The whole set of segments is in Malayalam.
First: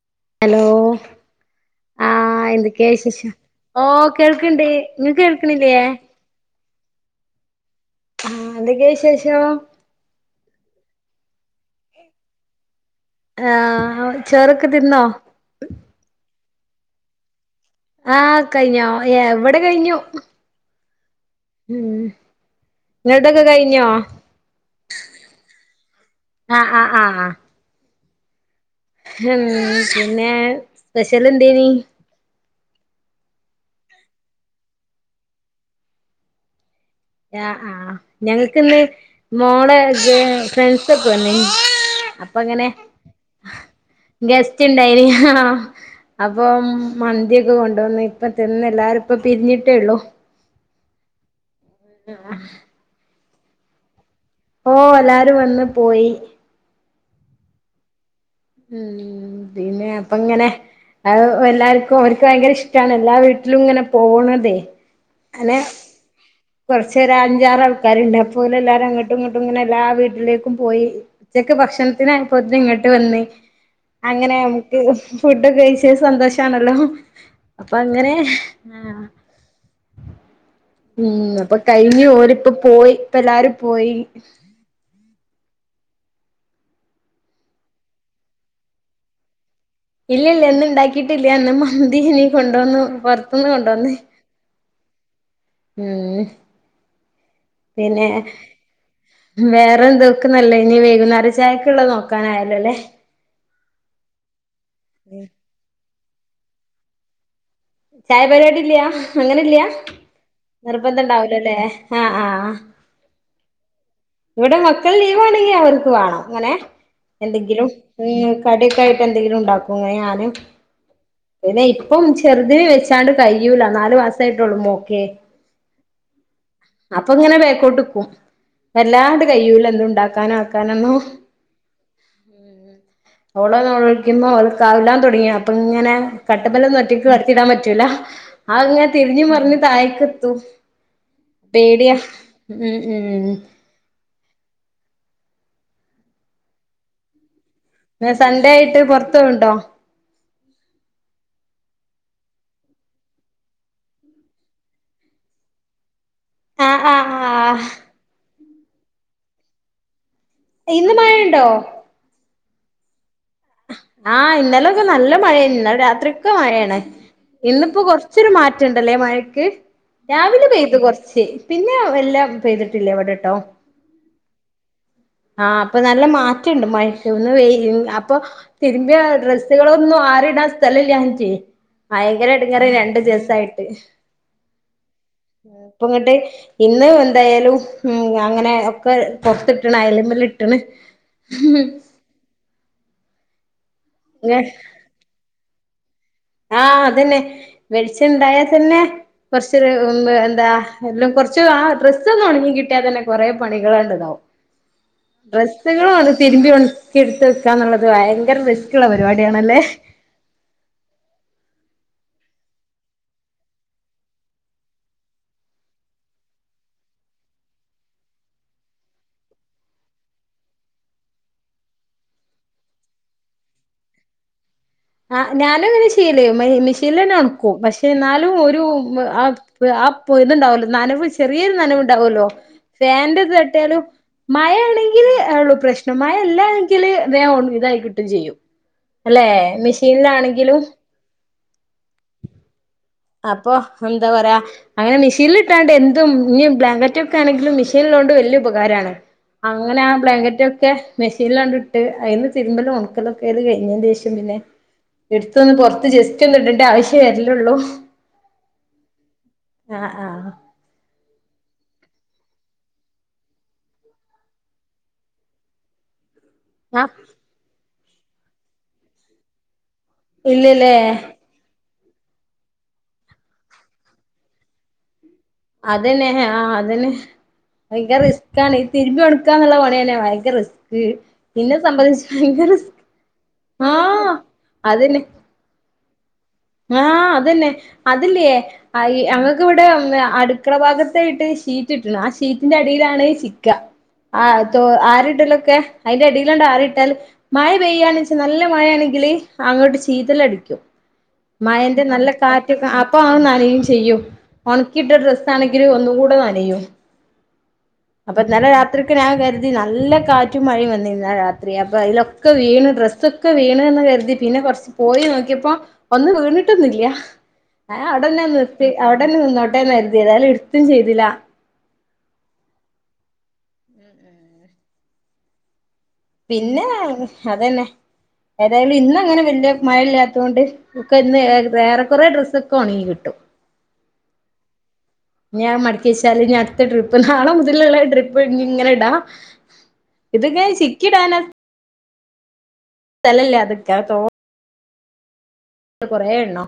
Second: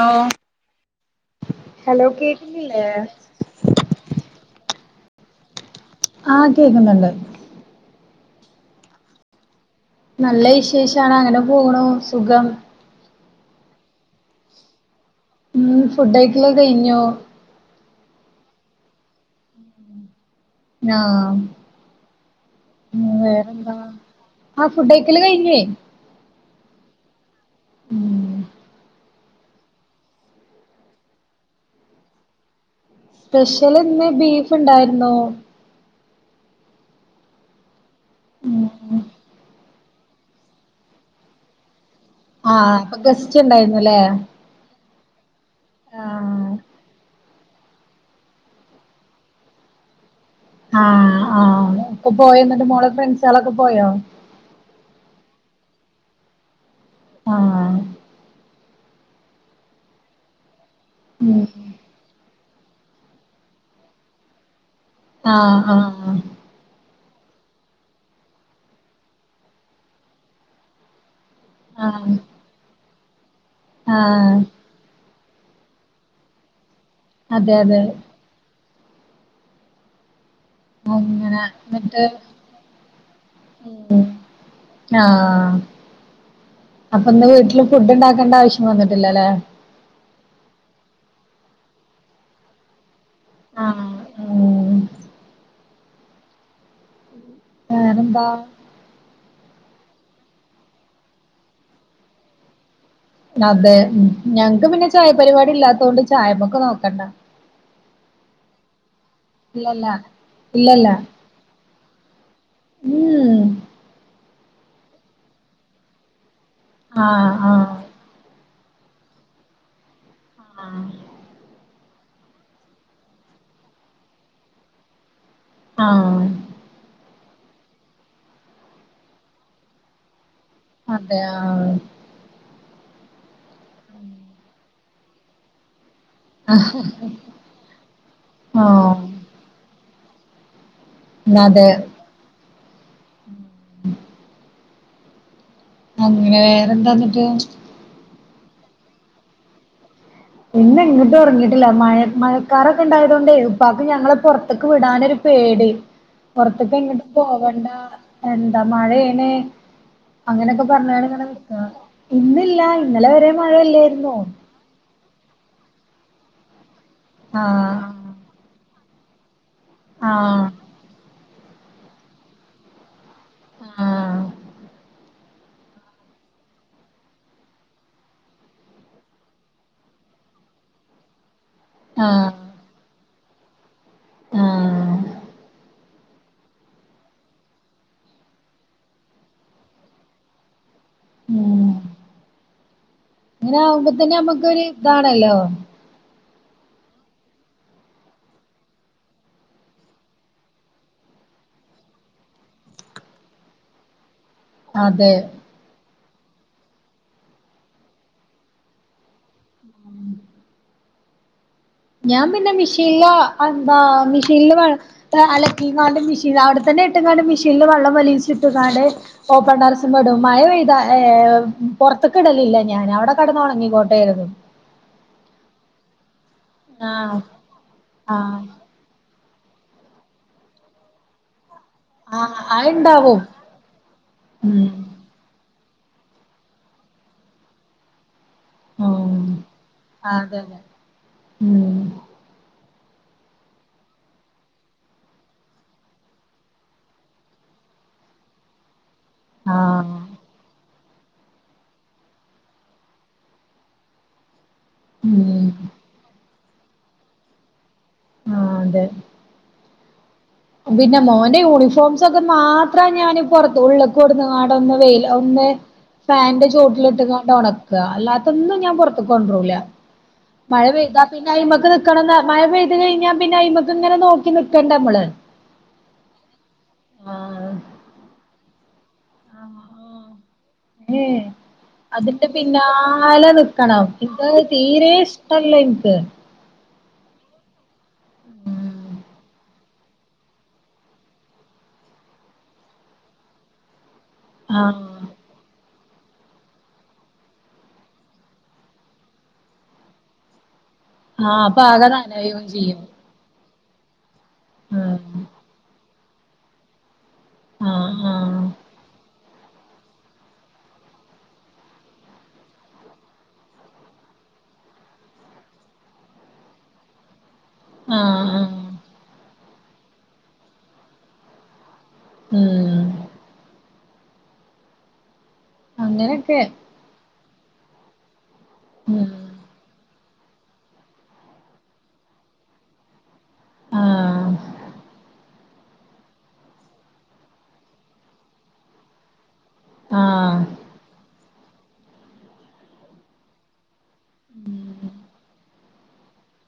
ലോ ഹലോ, ഹലോ ആഹ് കേക്കുന്നില്ലേ എന്തൊക്കെ വിശേഷം? ഓഹ് കേൾക്ക്‌ണ്ട് നിങ്ങൾക്ക് കേൾക്ക്ണില്ലേ ആഹ് കേൾക്ക്‌ന്നുണ്ട്. ആഹ് എന്തെക്കെ വിശേഷം? നല്ല വിശേഷാണ് അങ്ങനെ പോണു സുഖം. ആഹ് ചോറൊക്കെ തിന്നോ ഹ്മ്മ് ഫുഡയ്ക്കല് കയ്ഞ്ഞു. ആഹ് കഴിഞ്ഞോ എവടെ കഴിഞ്ഞു ആഹ് ഉം നിങ്ങളുടെയൊക്കെ വേറെന്താ, കഴിഞ്ഞോ ആഹ് ഫുഡയ്ക്കല് കഴിഞ്ഞേ ആഹ് ആഹ് ആഹ് ആ ഹ്മ്മ് ഹ്മ്മ് പിന്നെ സ്പെഷ്യലെന്തേനി സ്പെഷ്യല് ഇന്ന് ബീഫ്ണ്ടായിരുന്നു. ആഹ് ആഹ് ഞങ്ങൾക്ക്ന്ന് ഉം മോളെ ഫ്രെ ഫ്രൻസൊക്കെ വന്നീനി അങ്ങനെ ആഹ് അപ്പ ഗസ്റ്റ്ണ്ടായിരുന്നു ല്ലേ ഇണ്ടെനി [inaudible] അപ്പം മന്തിയൊക്കെ കൊണ്ടോന്ന് ഇപ്പം തിന്ന് എല്ലാരും ഇപ്പ പിരിഞ്ഞിട്ടേയൊള്ളു. ആഹ് ആഹ് ഇപ്പ പോയോ എന്നിട്ട് മോളെക്കെ ഫ്രൻസെളൊക്കെ പോയോ ഓഹ് എല്ലാരും വന്ന് പോയി. ആഹ് ഹ്മ്മ് പിന്നെ അപ്പങ്ങനെ അഹ് എല്ലാ ഉം അവർക്ക് ഭയങ്കര ഇഷ്ട്ടാണ് എല്ലാ വീട്ടിലും ഇങ്ങനെ പോണതേ ആഹ് ആഹ് കുറച്ചേര അഞ്ചാറാൾക്കാര്ണ്ട്. അപ്പോ ഓലെല്ലാരും അങ്ങട്ടും ഇങ്ങട്ടും ഇങ്ങനെ എല്ലാ വീട്ടിലേക്കും പോയി ഉച്ചക്ക് ആഹ് ഭക്ഷണത്തിനായപ്പോത്തിനേക്കും ഇങ്ങട്ട് വന്ന് ആഹ് അങ്ങനെ നമുക്ക് ഫുഡ് കഴിച്ച് സന്തോഷാണല്ലോ അതെ അതെ അപ്പങ്ങനെ ആഹ് ഹ്മ്മ് അങ്ങനെ അപ്പൊ എന്നിട്ട് കഴിഞ്ഞു ഓലൊക്കെ പോയി ഇപ്പല്ലാരും പോയി. ഉം ആഹ് അപ്പൊ ന്ന് വീട്ടില് ഫുഡ് ണ്ടാക്കേണ്ട ആവശ്യം വന്നിട്ടില്ലല്ലേ ഇല്ലല്ല ന്ന് ഉണ്ടാക്കിട്ടില്ല ന്ന് മന്തിനി കൊണ്ടുവന്നു പൊർത്തുന്ന് കൊണ്ടുവന്ന് ആഹ് ഉം എഹ് പിന്നെ വേറെന്താ വേറന്ത്‌ ക്കന്നല്ലയ്ന് വൈകുന്നേര ചായക്ള്ള നോക്കനായല്ലോ ല്ലേ അതെ ഞങ്‌ ക്ക് പിന്നെ ചായപരിപാടില്ലാത്തൊണ്ട് ചായമ്മക്ക് നോക്കണ്ട ചായ പരിപാടി ല്ല അങ്ങനെ ല്ല്യ ഇല്ലല്ല നിർബന്ധണ്ടാവൂല ല്ലേ ആഹ് ആഹ് ഹൂ ഹ് ഇവിടെ മക്കള് ലീവണെങ്കിൽ അവർക്ക് വാണം ഇങ്ങനെ ആഹ് എന്തെങ്കിലും ആഹ് ഹേ കടിക്കായിട്ട് ന്തെങ്കിലും ഉണ്ടാക്കോ ഞാന് ആഹ് പിന്നെ ഇപ്പം ചെറുത് വെച്ചാണ്ട് കഴിയൂല നാലു മാസായിട്ടുള്ളൂ മോക്കേ ആഹ് അപ്പൊ ഇങ്ങനെ ബേക്കോട്ട്ക്കും വല്ലാണ്ട് കയ്യൂല ന്നും ൻണ്ടാക്കാ നാക്കാൻ കാനെന്നോ അതെ ആഹ് ഓള് നേലോൽകിമ്പം ഓള് കവ് ലാൻ തുടങ്ങിയ പ്പ ഇങ്ങനെ കട്ട്മ്മലൊന്നും ഒറ്റയ്ക്ക് കെടത്തിടാൻ പറ്റൂല ആയ്ങ്ങനെ തിരിഞ്ഞഞ് ആഹ് മർഞ്ഞ് തായ്ക്ക് തു അതെ പേടിയാ മ് മ് അങ്ങനെ വേറെന്താന്ന്ട്ട് വേ സൺഡേ യിട്ട് പൊർതോവ്ണ്ടോ ഇന്ന് എങ്ങിട്ട് ഉറങ്ങിയിട്ടില്ല മഴ മഴക്കാറോക്കെ ഇണ്ടായതുകൊണ്ട് ഉപ്പാക്ക് ഞങ്ങള് പൊറത്തേക്ക് വിടാനൊര് പേടി പൊറത്ത്ക് ആഹ് ങ്ങട്ടും ആഹ് ആഹ് പോവണ്ട എന്താ മഴേണ് അങ്ങനൊക്കെ ഇന്ന് പറഞ്ഞാണ്ട് ഇങ്ങനെ മഴയുണ്ടോ നിക്കാ ഇന്നില്ല ഇന്നലെ വരെ മഴ എല്ലേയിരുന്നു ആഹ് ഇന്നലൊക്കെ നല്ല മഴയേ ന്നലെ രാത്രി ക്കെ മഴയാണ് ഇന്നിപ്പോ ആഹ് കൊറച്ച് ച്ചിരി മാറ്റണ്ടല്ലേ മഴക്ക് ആഹ് രാവിലെ പെയ്തു കൊർച്ച് പിന്നെ വല്ലാ പെയ്തിട്ടില്ല ഇവിടട്ടോ ആഹ് ആഹ് പ്പൊ നല്ല മാറ്റണ്ട് മഴക്ക് ന്ന് വെയില് അപ്പൊ തിര്മ്പിയ ഡ്രസ്സ്‌കളൊന്ന് ആറിടാസ്തലല്യാഞ്ഞിട്ടേ ഭയങ്കര ആഹ് എടങ്ങേറയിനി രണ്ടു ദിവസായിട്ട് ആഹ് ഹേ ഇപ്പങ്ങട്ട് ഇന്ന് എന്തായാലും ഉം ഞാനിങ്ങനെ ഒക്കെ പുറത്തി- ട്ട്ണ് ആയല്മ്മലിട്ട്ണ് ഉം ങ്ങനെ ആകുമ്പോതന്നെ അമ്മക്കൊരു താണല്ലോ ആഹ് അതന്നെ വെളിച്ചണ്ടായാ തന്നെ കുറച്ചൊരു ഹും എന്താ എല്ലാം കൊറച്ച് ആ ഡ്രസ്സ് ഒന്ന് ഉണങ്ങി കിട്ടിയാൽ തന്നെ കൊറെ പണികളാണ്ട് ഇതാവും [inaudible] അതെ ഡ്രസ്സ്കളു അത് തിരുമ്പി ഒണക്കി എടുത്ത് വെക്കാ എന്നുള്ളത് ഭയങ്കര റിസ്ക്ള്ള പരിപാടിയാണല്ലേ ഞാൻ പിന്നെ മിഷീല്ല എന്താ മിഷീനില് വേള് അലക്കിങ്ങാണ്ട് മെഷീൻ അവിടെത്തന്നെ ഇട്ട്ങ്ങാണ്ട് മെഷീനില് വെള്ളം വലീച്ചിട്ട്ങ്ങാണ്ട് ഓപ്പൺടെറസ്മ്മടും മഴ പെയ്ത ഹേ പുറത്ത്ക്ക്ടലില്ല ഞാൻ അവിടെ കെടന്ന് ഒണങ്ങികോട്ടെ കരുതും ആഹ് ഞാനുങ്ങനെ ചെയ്യല് മെ ആഹ് മെഷീൻല്ന്നെണക്കും പക്ഷെ എന്നാലും ആഹ് ഒരു ആഹ് പ്പ് ആഹ് പ്പൊ ഇതുണ്ടാവല്ലോ നനവ് ചെറീരു നനവു ണ്ടാവല്ലോ ആഹ് അത്ണ്ടാവും ഫാന്റെത് തട്ടിയാലും ഉം മഴേണ് ള്ളു പ്രശ്നം മഴല്ലാഎങ്കില് വേ ഒൺങ്ങി ഇതായി കിട്ടും ചെയ്യും അല്ലെ മേഷ് ആഹ് അതെന്നേ ഉം അപ്പൊ ന്താ പറിയ അങ്ങനെ മെഷീല്ട്ടാണ്ട് എന്തും ഞ്ഞി ബ്ലാങ്കറ്റ് ഒക്കെ ആണെങ്കിലും മെഷീന്ള്ളോണ്ട് വെല്യ ഉപകാരാണ് അങ്ങനെ ആഹ് ആബ്ലാങ്കറ്റൊക്കെ മെഷീൻലാണ്ട്ട്ട് അയിന്ന് തിരുമ്പലും ഉണക്കലൊക്കെ അത് കഴിഞ്ഞേന്റെഷം പിന്നെ ഉം എടുത്തൊന്ന് പുറത്ത് ജസ്റ്റ് ഒന്ന് ഇടേണ്ട ആവശ്യം വരലൊള്ളൂ ആഹ് തെ ആഹ് ആഹ് പിന്നെ മോന്റെ യൂണിഫോംസ് ഒക്കെ മാത്ര ഞാൻ പൊറത്ത് ഉള്ളക്ക് കൊടന്ന്ങ്ങണ്ട് ഒന്ന് വെയിൽ ആവുന്നേ - ഫാന്റെ - ആഹ് തൊട്ടിലിട്ടുംക്കെ കൊണ്ട് ഒണക്കുക അല്ലാത്തൊന്നും ഞാൻ പൊറത്ത്ക്ക് കൊണ്ടൂല മഴ ഇല്ലല്ലേ പെയ്താ പിന്നെ - അയ്മക്ക് നിക്കണം മഴ പെയ്തി കഴിഞ്ഞാ പിന്നെ അയ്മക്കക്ക് ഇങ്ങനെ നോക്കി നിക്കക്കണ്ട നമ്മള്- അത് തന്നെ ആഹ് അത് തന്നെ ആഹ് ഭയങ്കര റിസ്ക്കാണ് തിരുമ്പി ഒണ - ക്കുവാനുള്ള പണി തന്നെയാ ഭയങ്കര റിസ്ക് ഏ എന്നെ സംബന്ധിച്ച് ഭയങ്കര റിസ്ക്- കാണാം ആഹ് എനിക്ക് അത് തീരെ അതന്നെ ഇഷ്ടല്ല എനിക്ക് ആഹ് അത് തന്നെ അത്യല്ലിയെ അങ്ങക്ക് ഇവിടെ അടു അടുക്കള ഭാഗത്തായിട്ട് ഷീറ്റ്ട്ടക്കണ് ആ ഷീറ്റിന്റെ അടിയിലാണ് ചിക്ക്ക ആഹ് തൊ ആര് ഇടലൊക്കെ അതിന്റെ അടിയില് കൊണ്ട് ആര് ഇട്ടാലും മഴ പെയ്യുവാണ് വെച്ചാ നല്ല മഴ ആണെങ്കിൽ അങ്ങോട്ട് ചീറ്റലടിക്കും അടിക്കും ആഹ് അപ്പൊ മയേന്റെ ആകെ നല്ല നനയും കാറ്റൊക്കെ ചെയ്യും അപ്പൊ അത് നനയുവേം ചെയ്യും ഒണക്കിയിട്ട ആഹ് ഡ്രസ്സ്‌ - ത്താണെങ്കിൽ ഒന്നും കൂടെ നനയും ആഹ് അപ്പൊ ആഹ് ഇന്നലെ രാത്രിക്ക് ഞാൻ കരുതി- നല്ല കാറ്റും മഴയും ആയിരുന്നു ഇന്നലെ രാത്രി അപ്പം അതിലൊക്കെ വീണ് ഡ്രസ്സൊക്കെ വീണ് എന്ന് കരുതി പിന്നെ കൊറച്ച്- പോയി നോക്കിയപ്പോ ഒന്ന് വീണിട്ടൊന്നുംയില്ല്യ ആഹ് അതെല്ലാം നിർത്തി അവിടെന്നെ നിന്നോട്ടെ കരുതി അതായാലും എടുത്തും ചെയ്തില്ലാ ഉം [unintelligible] അങ്ങനെയൊക്കെ പിന്നെ അത് തന്നെ ഏതായാലും ഇന്ന് ഉം അങ്ങനെ വല്യ മഴയില്ലാതൊണ്ട്- ഒക്കെ ഇന്ന് വേറെ കൊറെ ഡ്രസ്സ് ഒക്കെ ഒണങ്ങി കിട്ടും ആഹ് ഞാൻ മടക്കി വെച്ചാല് ഇഞ്ഞി അടുത്ത ട്രിപ്പ് നാളെ മുതലുള്ള ട്രിപ്പ് ഇ ഇങ്ങനെ ഇടാം ആഹ് ഇതൊക്കെ ചിക്കി ഇടാനാ [unintelligible] [inaudible] കൊറെേ എണ്ണം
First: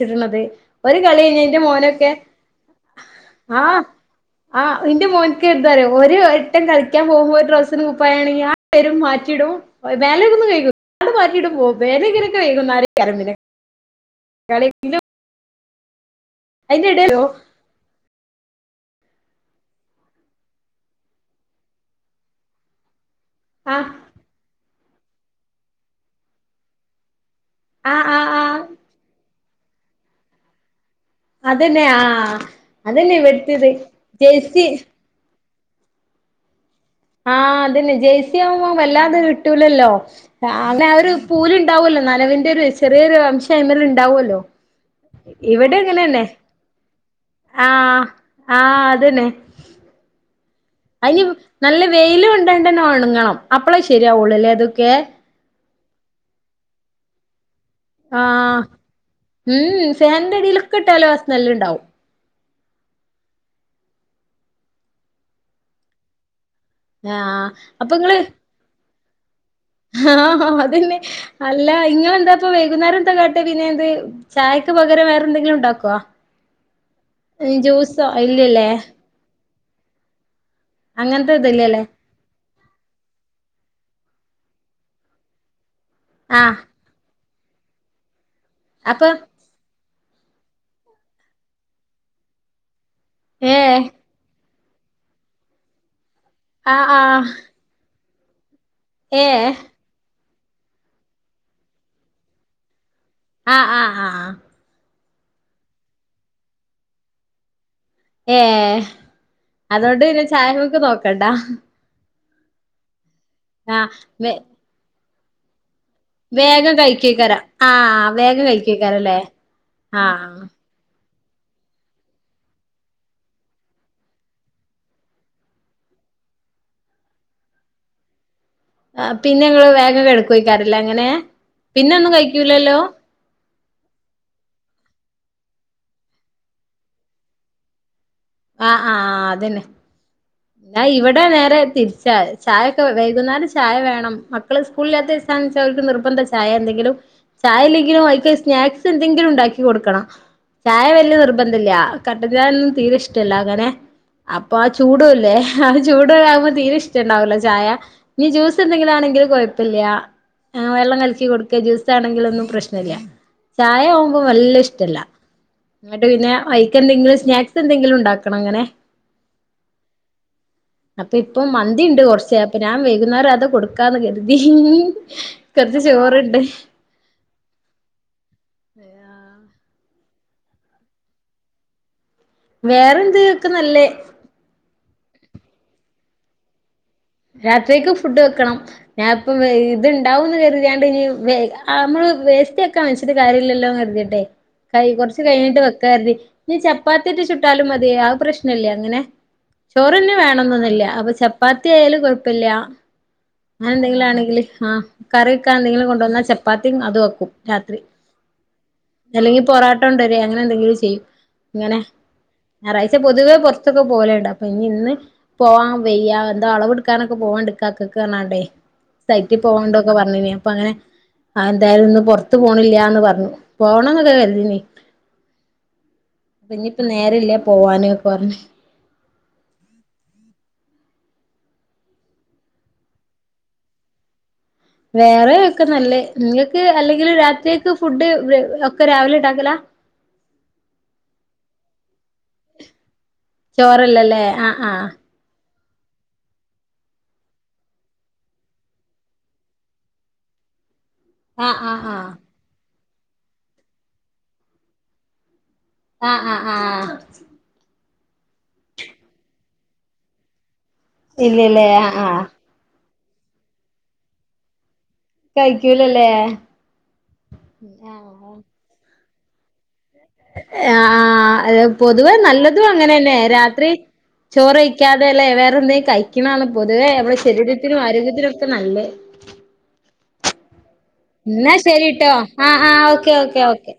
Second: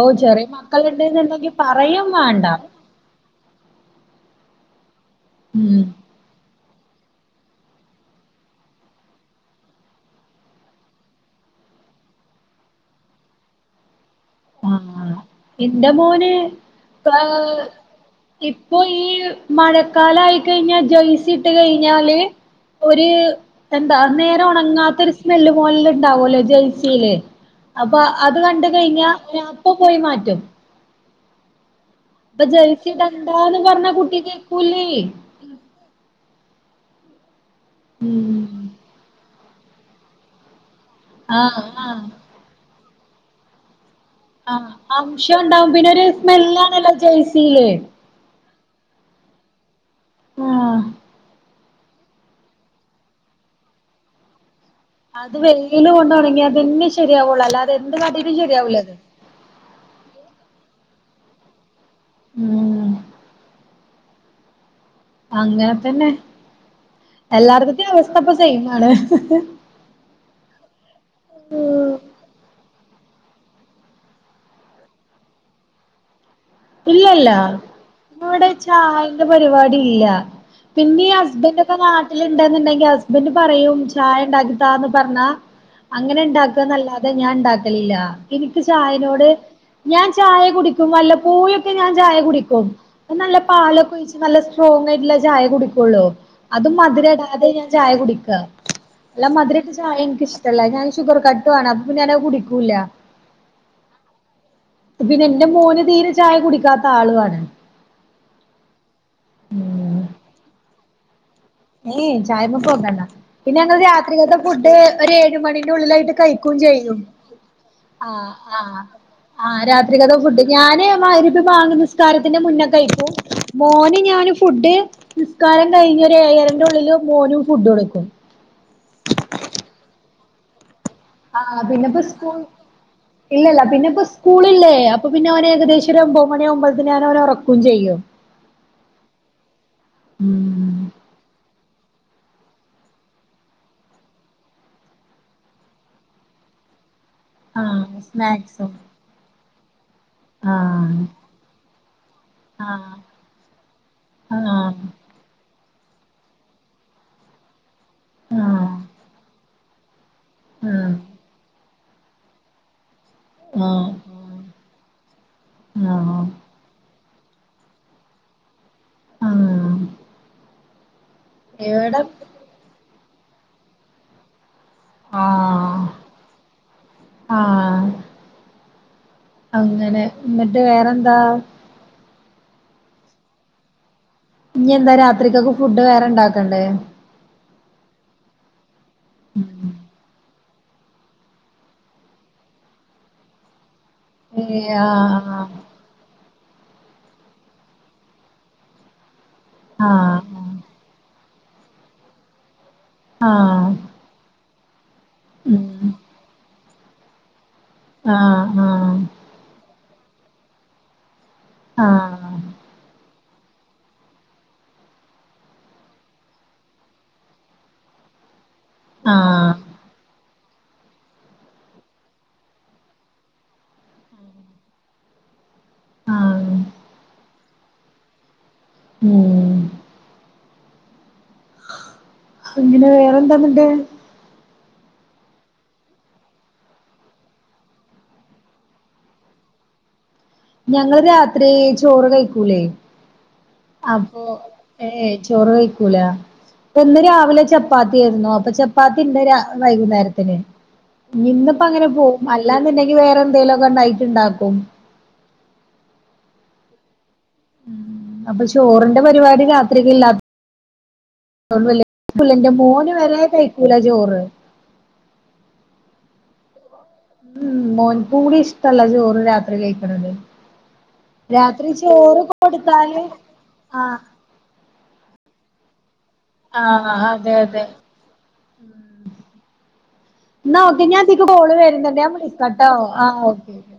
ഓ ചെറിയ ഒരു കളി കഴിഞ്ഞ മക്കളുണ്ട്ന്നുണ്ടെങ്കി ഇന്റെ പറയും മോനൊക്കെ- വേണ്ട ആഹ് ആഹ് ഇന്റെ മോന്ക്ക് എന്താ ഉം അറിയിവോ ഒരു- [unintelligible] കളിക്കാൻ പോകുമ്പോ ഒരു ഡ്രസ്സിന് കുപ്പായാണെങ്കിൽ ആ വരും മാറ്റിയിടും മേലൊന്നും കഴുക്കുല അത് മാറ്റിയിട്ട് പോവും മേലയ്ക [unintelligible] ലൊകെകെ വൈകു [unintelligible] ന്നാരേക്കാരം പിന്നെ [unintelligible] ഇന്റെ മോന്- അയിന്റെ എടേലോ ഇപ്പൊ ഈ മഴക്കാലയായിക്കഴിഞ്ഞാ ജേഴ്സിയിട്ട് കഴിഞ്ഞാല്- ഒര് ആഹ് എന്താ നേരെ ഒണങ്ങാത്ത ഒരു സ്മെല്ല് പോലെ ഇണ്ടാവല്ലോ ജേഴ്സിയില് അപ്പൊ ആഹ് ആഹ് അത് ആഹ് കണ്ട് കഴിഞ്ഞാ ഓന് അപ്പ പോയി മാറ്റും അത് തന്നെ ആഹ് ഇപ്പൊ ജേഴ്സി അത് തന്നെ ഇടണ്ടാന്ന് ഇവിടുത്തത് പറഞ്ഞ കുട്ടി ജേഴ്സി- കേക്കൂലേ ആഹ് അത് തന്നെ ജെയ്സി ഉം ആവുമ്പം വല്ലാതെ കിട്ടൂലല്ലോ അങ്ങ [unintelligible] നെ ഒരു ആഹ് പൂലുണ്ടാവുമല്ലോ ആഹ് നനവിന്റെ ഒരു ചെറിയൊരു അംശം അയ്മല് ഉണ്ടാവല്ലോ ആഹ് അംശം ഉണ്ടാവും പിന്നൊരു സ്മെല്ലാണല്ലോ ജെയ്സില് ആഹ് ആഹ് അത് തന്നെ ആഹ് അതിന് നല്ല വെയില് കോണ്ട് യൊണ്ട് ഒണങ്ങണം അപ്പളെ ശരിയാവുള്ളൂ അതൊക്കെ അത് വെയില് കൊണ്ടൊണങ്ങിയത്തന്നെ ശരിയാവുള്ളൂ അല്ലാതെ എന്ത് കാട്ടിട്ടും ആഹ് ശരിയാവൂല അത്- ഉം ഫാനിന്റെ അടീലൊക്കെയിട്ടാലും ആ സ്മെല്ല്ണ്ടാവും ഉം അങ്ങനെ തന്നെ ആഹ് എല്ലാടിത്തെ അപ്പൊ അവസ്ഥ ഇങ്ങള് ഇപ്പൊ സെയിമാണ് ആഹ് അത് തന്നെ അല്ല നിങ്ങള് എന്താ - ഇപ്പൊ വൈകുന്നേരം എന്താ കാട്ടെ പിന്നെ എന്ത് ചായക്ക് പകരം വേറെ എന്തെങ്കിലും ഉണ്ടാക്കുവോ ഇല്ലയില്ല ഇവിടെ ഇല്ലല്ലേ ചായ- അങ്ങനത്തെ പരിപാടിയില്ല പിന്നെ അങ്ങനത്തെ ഹസ്ബൻഡൊക്കെ- ഇതില്ലല്ലേ ണ്ടണ്ടെങ്കിൽ ഹസ്ബൻഡ് പറയും ചായ ഉണ്ടാക്കി താന്ന് പറഞ്ഞാ അങ്ങനെ ആഹ് ഉണ്ടാക്കാന്നല്ലാതെ അ ഞാൻ ഉണ്ടാക്കലില്ല എനിക്ക് അപ്പൊ ചായനോട് ഞാൻ ചായ കുടിക്കുംമ്പല്ല പോയക്കെ ഞാൻ ചായ കുടിക്കും നല്ല ഏഹ് പാലൊക്കെ നല്ല സ്ട്രോഞ്ഞായിട്ടുള്ള ചായ കുടിക്കുള്ളൂ അതും ആഹ് ആഹ് മധുരടാതെ ഞാൻ ചായ കുടിക്കാ നല്ല ഏഹ് മധുരട്ട ചായ എനിക്ക് ഇഷ്ടല്ല ഞാൻ ഷുഗർ കട്ടാണ് അപ്പൊ പിന്ന ഞാന് കുടിക്കൂല്ല ആഹ് ആ ആഹ് പിന്നെ ന്റെ മോന് തീരെ ചായ കുടിക്കാത്ത ആളുആണ് ഏ അതോണ്ട് പിന്നെ ചായമ്മക്ക് നോക്കണ്ടാ ഏ ചായമ്മക്കോക്കണ്ട പിന്നെ ആ ഞങ്ങള് വേ രാത്രികത്തെ ഫുഡ് ഒരു ഏഴ് മണിന്റെ ഉള്ളിലായിട്ട് കഴിക്കുകയും വേഗം ചെയ്യും കഴിക്കേക്കാരം ആ ആഹ് വേഗം ആഹ് കഴിക്കേക്കാരല്ലേ ആഹ് ആ രാത്രികത്തെ ഫുഡ് ഞാന് മഗ്രി രബ് ബാങ്ക് നിസ്കാരത്തിന്റെ മുന്നെകയിക്കും മോനും ഞാനും ഫുഡ് നിസ്കാരം കഴിഞ്ഞ് ഏഴര ന്റുള്ളിൽ മോനും ഫുഡ് കൊടുക്കും ആ പിന്നെ ങ്ങള് വേഗം കെടക്കേക്കാരല്ലേ അങ്ങനെ ആഹ് പിന്നെ പിന്നെപ്പോ ഒന്നും സ്കൂൾ കഴിക്കൂലല്ലോ ഇല്ലല്ല പിന്നെപ്പൊ സ്കൂളില്ലേ അപ്പ പിന്നെ അവന് ഏകദേശം ഒരു ഒൻമ്പത് മണി അവുമ്പോയ ഞാന് ഓനെ ഉറക്കുകയും ചെയ്യും ആഹ് ആഹ് അതന്നെ ഉം ഞാൻ ഇവിടെ നേരെ തിരിച്ചാ ചായയൊക്കെ വൈകുന്നേലരം ചായ വേണം മക്കള് സ്കൂളില്ലാത്ത [unintelligible] ഓൽക്ക് നിർബന്ധ ചായേ എന്തെങ്കിലും ആഹ് ചായല്ലെങ്കിലും ഐക്ക് സ്നാക്സും സ്നാക്സ് എന്തെങ്കിലും ഉണ്ടാക്കി കൊടുക്കണം ചായ ആഹ് വലിയ നിർബന്ധല്ല കട്ടചായൊന്നും ആഹ് തീരെ ഇഷ്ട ഇഷ്ടല്ല അങ്ങനെ അപ്പൊ ആ ആഹ് ചൂടല്ലേ ആ ചൂടും ആകുമ്പോ തീരെ ഇഷ്ടുണ്ടാവൂല ചായ ഇനി ജ്യൂസ് ആഹ് എന്തെങ്കിലും ആണെങ്കിലും കുഴപ്പല്ല ആഹ് വെള്ളം കലക്കി കൊടുക്കെ ജ്യൂസ് ആണെങ്കില് ഒന്നും പ്രശ്ണല്ല ചായ ആഹ് ക്കും വല്ല ഇഷ്ടല്ല എന്നിട്ട് ആഹ് പിന്നെ വൈക്ക് എന്തെങ്കിലും സ്നാക്സ് എന്തെങ്കിലും ഉണ്ടാക്കണം അങ്ങനെ ആഹ് അപ്പൊ ഇപ്പൊ മന്തി എവടെ ഇണ്ട് കുറച്ചേ അപ്പൊ ഞാൻ വൈകുന്നേരം അത് കൊടുക്കാന്ന് കരുതി [unintelligible] കൊറച്ച് ആഹ് ചോറുണ്ട് ആഹ് അങ്ങനെ നട്ട് വേറെന്താ വേറെന്ത് ക്ക്‌ നല്ലേ ഞ്ഞഎന്താ രാത്രിക്കൊക്കെ ഫുഡ് വേറെ ഇണ്ടാക്കെണ്ടേ രാത്രിക്ക് ഫുഡ് വെക്കണം ഞാൻ ഇപ്പം ഇത്ണ്ടാവുംന്ന് കരുതിയാണ്ട് ഇനി വേ നമ്മള് വേസ്തിയക്കാ മനിച്ചത് കാര്യല്ലല്ലോ കരുതിണ്ട് ഏഹ് ണ്ടെ കൈ കൊറച്ച് ആഹ് കഴിഞ്ഞിട്ട് വെക്കരുതി ഈ ചപ്പാത്തിട്ട ചുട്ടാലും മതിയ ആ പ്രശ്നംല്ലേ അങ്ങനെ ചോറ്ന്നെ ആഹ് വേണംന്നൊന്നില്ല അപ്പ ചപ്പാ - എത്തിആയാലും കൊഴപ്പല്ല ആഹ് അങ്ങനെ എന്തെങ്കിലു ആണെങ്കില് ആ കറിവക്കാ എന്തെങ്കിലും ഉം കൊണ്ടുവന്നാൽ ചപ്പാത്തിയും അത് വെക്കും രാത്രി ആഹ് ആഹ് അല്ലെങ്കി പൊറോട്ട ഒണ്ടര് അങ്ങനെ എന്തെങ്കിലും ചെയ്യും ഇങ്ങനെ ആഹ് ഞായറാഴ്ച പൊതുവേ പുറത്തൊക്കെ പോലുണ്ട് അപ്പൊ ഇനി ഇന്ന് പോവാൻ വെയ്യാ പറഞ്ഞ ഇന്തോ അളവെടുക്കാനൊക്കെ പോവാണ്ട്ഇക്കക്കാക്ക് പാർനാണ്ടേ സൈറ്റിൽ ആഹ് പോവാണ്ടൊക്കെ പറഞ്ഞിനെ അപ്പൊ അങ്ങനെ ആഹ് എന്തായാലും ഇന്ന് പുറത്ത് പോണില്ലന്ന് പറഞ്ഞു പോണംന്നൊക്കെ കരുതീനി ആഹ് പിന്നിപ്പ നേര ഇല്ല പോവാന്ക്കെ പറഞ്ഞ് ഉം കുഞ്ഞിന് വേറെന്താന്നിട്ട് വേറെ ഒക്കെ നല്ലേ നിങ്ങൾക്ക് അല്ലെങ്കിൽ രാത്രിക്ക് ഫുഡ് വേ ഒക്കെ രാവിലെ ഉണ്ടാക്കല ഞങ്ങള് രാത്രി ചോറ് കഴിക്കൂലേ അപ്പോ ചോറല്ലല്ലേ ആഹ് ഏ ആഹ് ചോറ് കഴിക്കൂല ഇന്ന് രാവിലെ ചപ്പാത്തി ആയിരുന്നു അപ്പ ചപ്പാത്തി ഇന്ന് രാ വൈകുന്നേരത്തിന് ആഹ് നിന്നിപ്പോ ആഹ് അങ്ങനെ പോകും അല്ലാന്ന്ണ്ടെങ്കി വേറെ എന്തെങ്കലുഒക്കെനൈറ്റ്‌ ഇണ്ടാക്കും ആഹ് ആഹ് ആഹ് അപ്പൊ ചോറിന്റെ പരിവാടി രാത്രിക്ക് ഇല്ല ലതൊണ്ട് ഇല്ലല്ലേ വല്ല്യ ആഹ് ആഹ് പ്പില്ലന്റെ മോന് വരെ കഴിക്കൂല ചോറ് കയിക്കൂലല്ലേ ഉം മോൻ കൂടി ഇഷ്ട അല്ല ചോറ് രാത്രി കഴിക്കണത് ആഹ്ആഹ് ഏ രാത്രി പൊതുവെ ചോറ് നല്ലതും കൊടുത്താല് അങ്ങനെന്നെ രാത്രി ആഹ് ചോറ് കായിക്കാതെയല്ലേറെ എന്തെങ്കും കൈ- - ണാണ് പൊതുവേ ആഹ് നമ്മള അതെ അതെ ശരീരത്തിനും ആരോഗ്യത്തിനും ഒക്കെ നല്ലേ എന്നാ ഓക്കെ ഞാൻ ഇതിക്ക് എന്നാ കോള് വരുന്നുണ്ട് ഞാൻ ശരിട്ടോ ആഹ് വിളിക്കാട്ടോ ആഹ് ഓക്കെ ഓക്കെ ഓക്കെ